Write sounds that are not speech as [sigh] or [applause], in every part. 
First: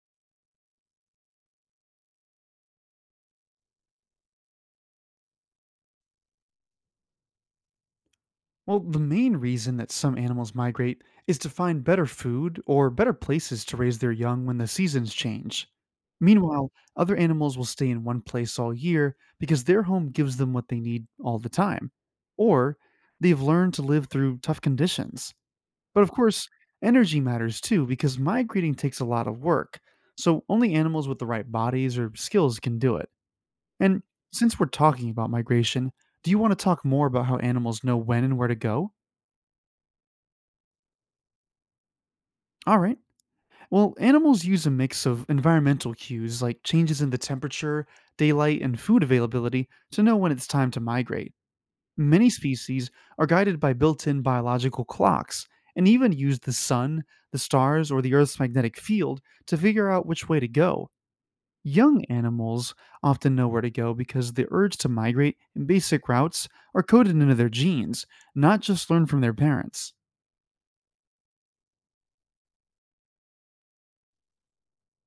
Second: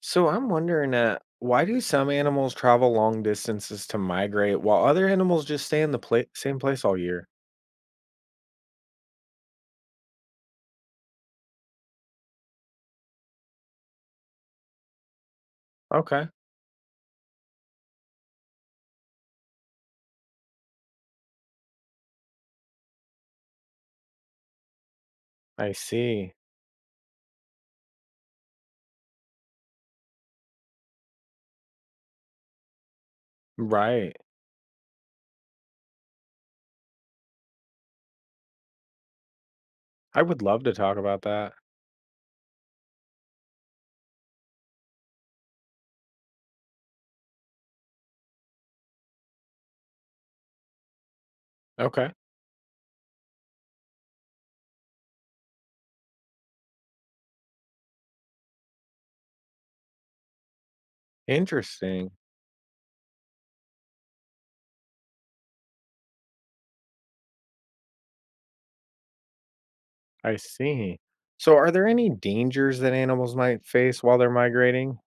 So I'm wondering, why do some animals travel long distances to migrate while other animals just stay in the same place all year? Well, the main reason that some animals migrate is to find better food or better places to raise their young when the seasons change. Okay. Meanwhile, other animals will stay in one place all year because their home gives them what they need all the time. Or they've learned to live through tough conditions. I But of see. course, energy matters too because migrating takes a lot of work. So only animals with the right bodies or skills can do it. And Right. since we're talking about migration, do you want to talk more about how animals know when and where to go? I would love to talk about that. All right. Well, animals use a mix of environmental cues like changes in the temperature, daylight, and food availability to know when it's time to migrate. Okay, Many species are guided by built in biological clocks and even use the sun, the stars, or the Earth's magnetic field to figure out which way to go. Young interesting. animals often know where to go because the urge to migrate and basic routes are coded into their genes, not just learned from their parents. I see. So, are there any dangers that animals might face while they're migrating?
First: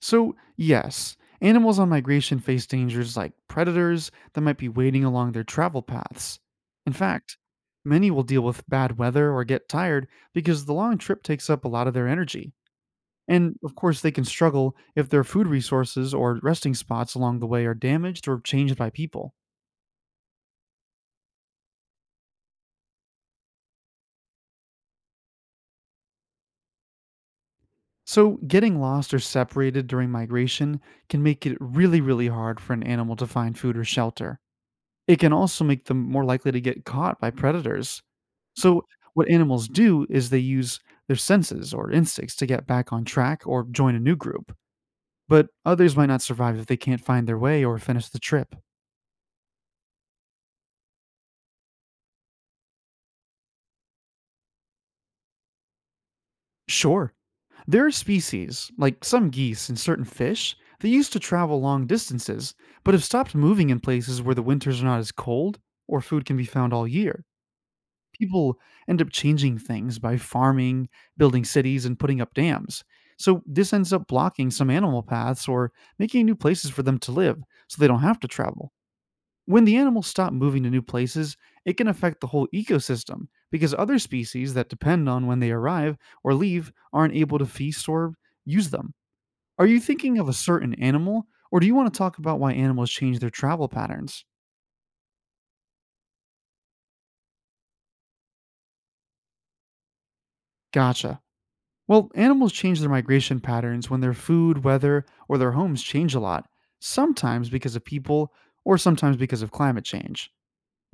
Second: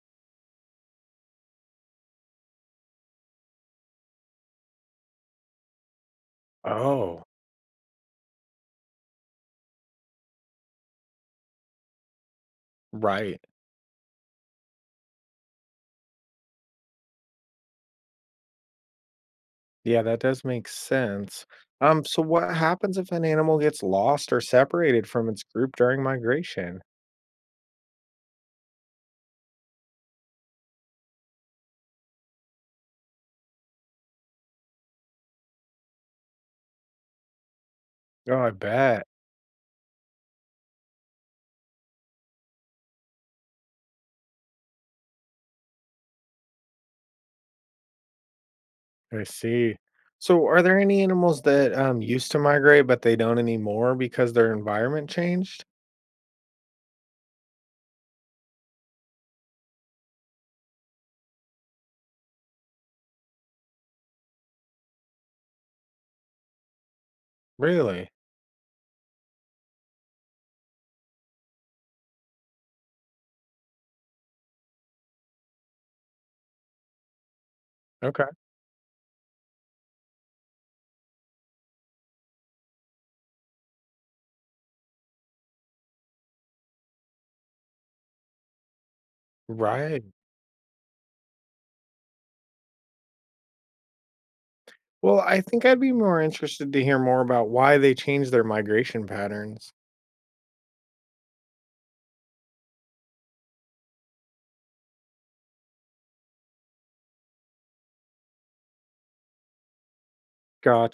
So, yes, animals on migration face dangers like predators that might be waiting along their travel paths. In Oh, fact, many will deal with bad weather or get tired because the long trip takes up a lot of their energy. right. And of course, they can struggle if their food resources or resting spots along the way are damaged or changed by people. Yeah, that does make sense. So what happens if an animal gets lost or separated from its group during migration? So, getting lost or separated during migration can make it really hard for an animal to find food or shelter. It can also make them more likely to get caught by predators. Oh, I So, bet. what animals do is they use their senses or instincts to get back on track or join a new group, but others might not survive if they can't find their way or finish the trip. I see. So, are there any animals that used to migrate but they don't anymore because their environment changed? Sure, there are species, like some geese and certain fish, that used to travel long distances, but have stopped moving in places where the winters are not as cold or food can be found all year. Really? People end up changing things by farming, building cities, and putting up dams. So this ends up blocking some animal paths or making new places for them to live so they don't have Okay. to travel. When the animals stop moving to new places, it can affect the whole ecosystem because other species that depend on when they arrive or leave aren't able to feast or use them. Are you Right. thinking of a certain animal, or do you want to talk about why animals change their travel patterns? Well, I think I'd be more interested to hear more about why they changed their migration patterns. Gotcha. Well, animals change their migration patterns when their food, weather, or their homes change a lot, sometimes because of people or sometimes because of climate change.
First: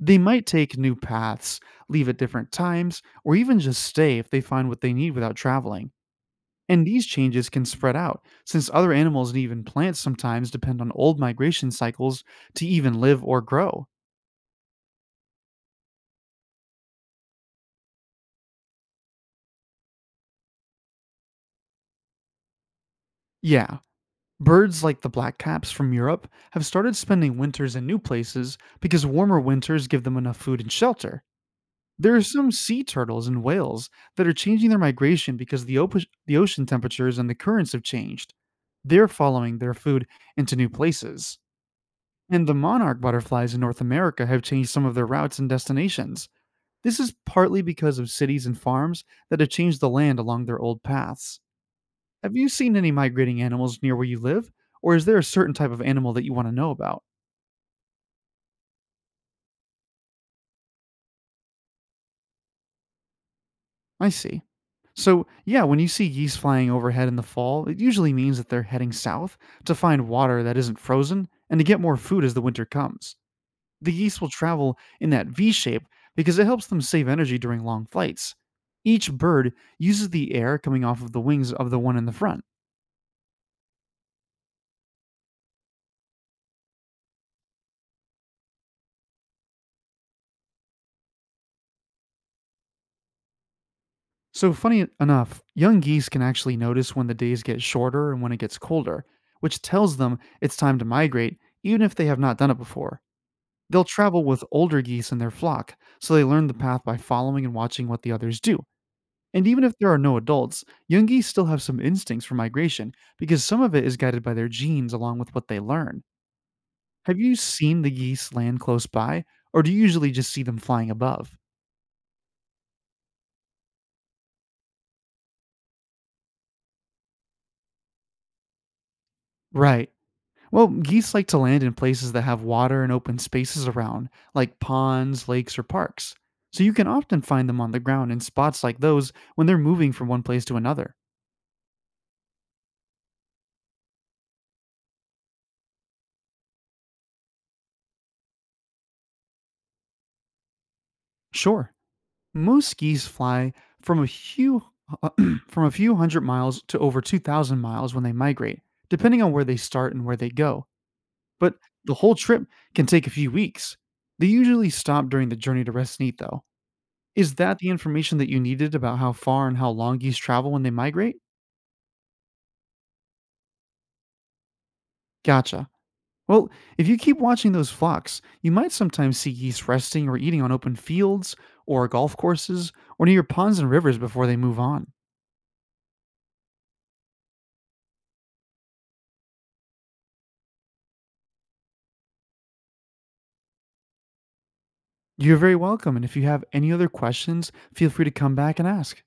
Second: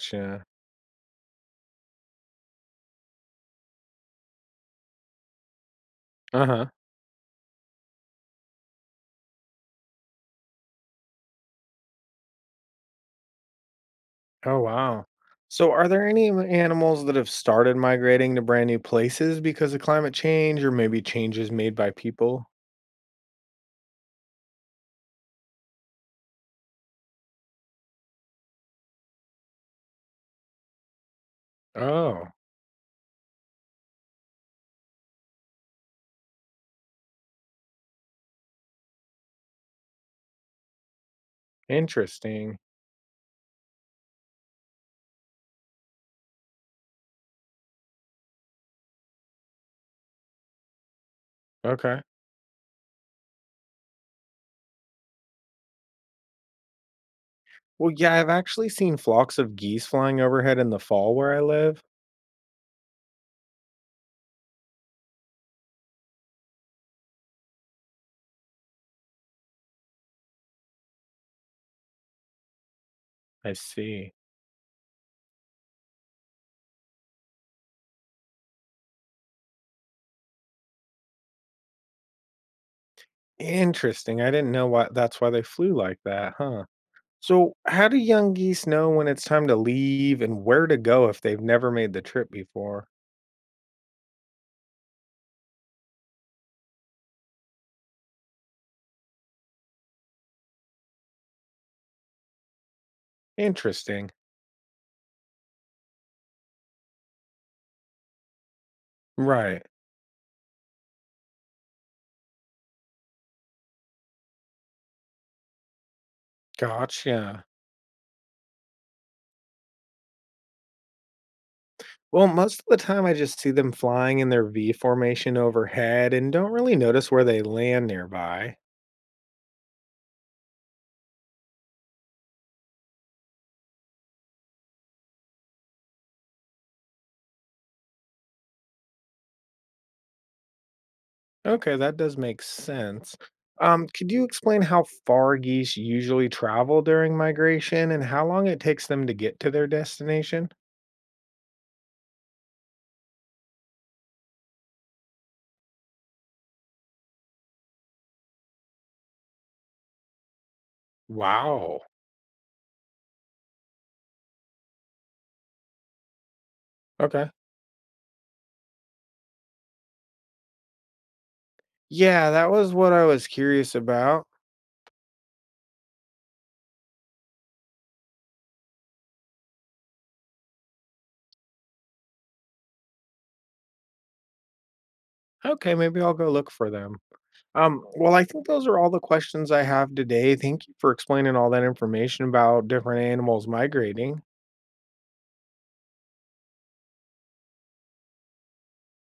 They might take new paths, leave at different times, or even just stay if they find what they need without traveling. Uh huh. And these changes can spread out, since other animals and even plants sometimes depend on old migration cycles to even live or grow. Oh, wow. So, are there any animals that have started migrating to brand new places because of climate change or maybe changes made by people? Yeah, birds like the blackcaps from Europe have started spending winters in new places because warmer winters give them enough food and shelter. There are Oh, some sea turtles and whales that are changing their migration because the ocean temperatures and the currents have changed. They're following their food into new places. And the interesting. monarch butterflies in North America have changed some of their routes and destinations. This is partly because of cities and farms that have changed the land along their old paths. Okay. Have you seen any migrating animals near where you live? Or is there a certain type of animal that you want to know about? Well, yeah, I've actually seen flocks of geese flying overhead in the fall where I live. I see. So, yeah, when you see geese flying overhead in the fall, it usually means that they're heading south to find water that isn't frozen and to get more food as the winter comes. I The see. geese will travel in that V shape because it helps them save energy during long flights. Each bird uses the air coming off of the wings of the one in the front. Interesting. I didn't know why that's why they flew like that, huh? So, how do young geese know when it's time to leave and where to go if they've never made the trip before? So, funny enough, young geese can actually notice when the days get shorter and when it gets colder, which tells them it's time to migrate, even if they have not done it before. They'll Interesting. travel with older geese in their flock, so they learn the path by following and watching what the others do. And Right. even if there are no adults, young geese still have some instincts for migration because some of it is guided by their genes along with what they learn. Have you Gotcha. seen the geese land close by, or do you usually just see them flying above? Well, most of the time I just see them flying in their V formation overhead and don't really notice where they land nearby. Right. Well, geese like to land in places that have water and open spaces around, like ponds, lakes, or parks. So you can often find them on the ground in spots like those when they're moving from one place to another. Okay, that does make sense. Could you explain how far geese usually travel during migration and how long it takes them to get to their destination? Sure, most geese fly from a few [clears throat] from a few hundred miles to over 2,000 miles when they migrate, depending on where they start and where they go. But Wow. the whole trip can take a few weeks. They usually stop during the journey to rest and eat though. Okay. Is that the information that you needed about how far and how long geese travel when they migrate? Yeah, that was what I was curious about. Gotcha. Well, if you keep watching those flocks, you might sometimes see geese resting or eating on open fields or golf courses or near ponds and rivers before they move on. Okay, maybe I'll go look for them. Well, I think those are all the questions I have today. Thank you for explaining all that information about different animals migrating. You're very welcome, and if you have any other questions, feel free to come back and ask.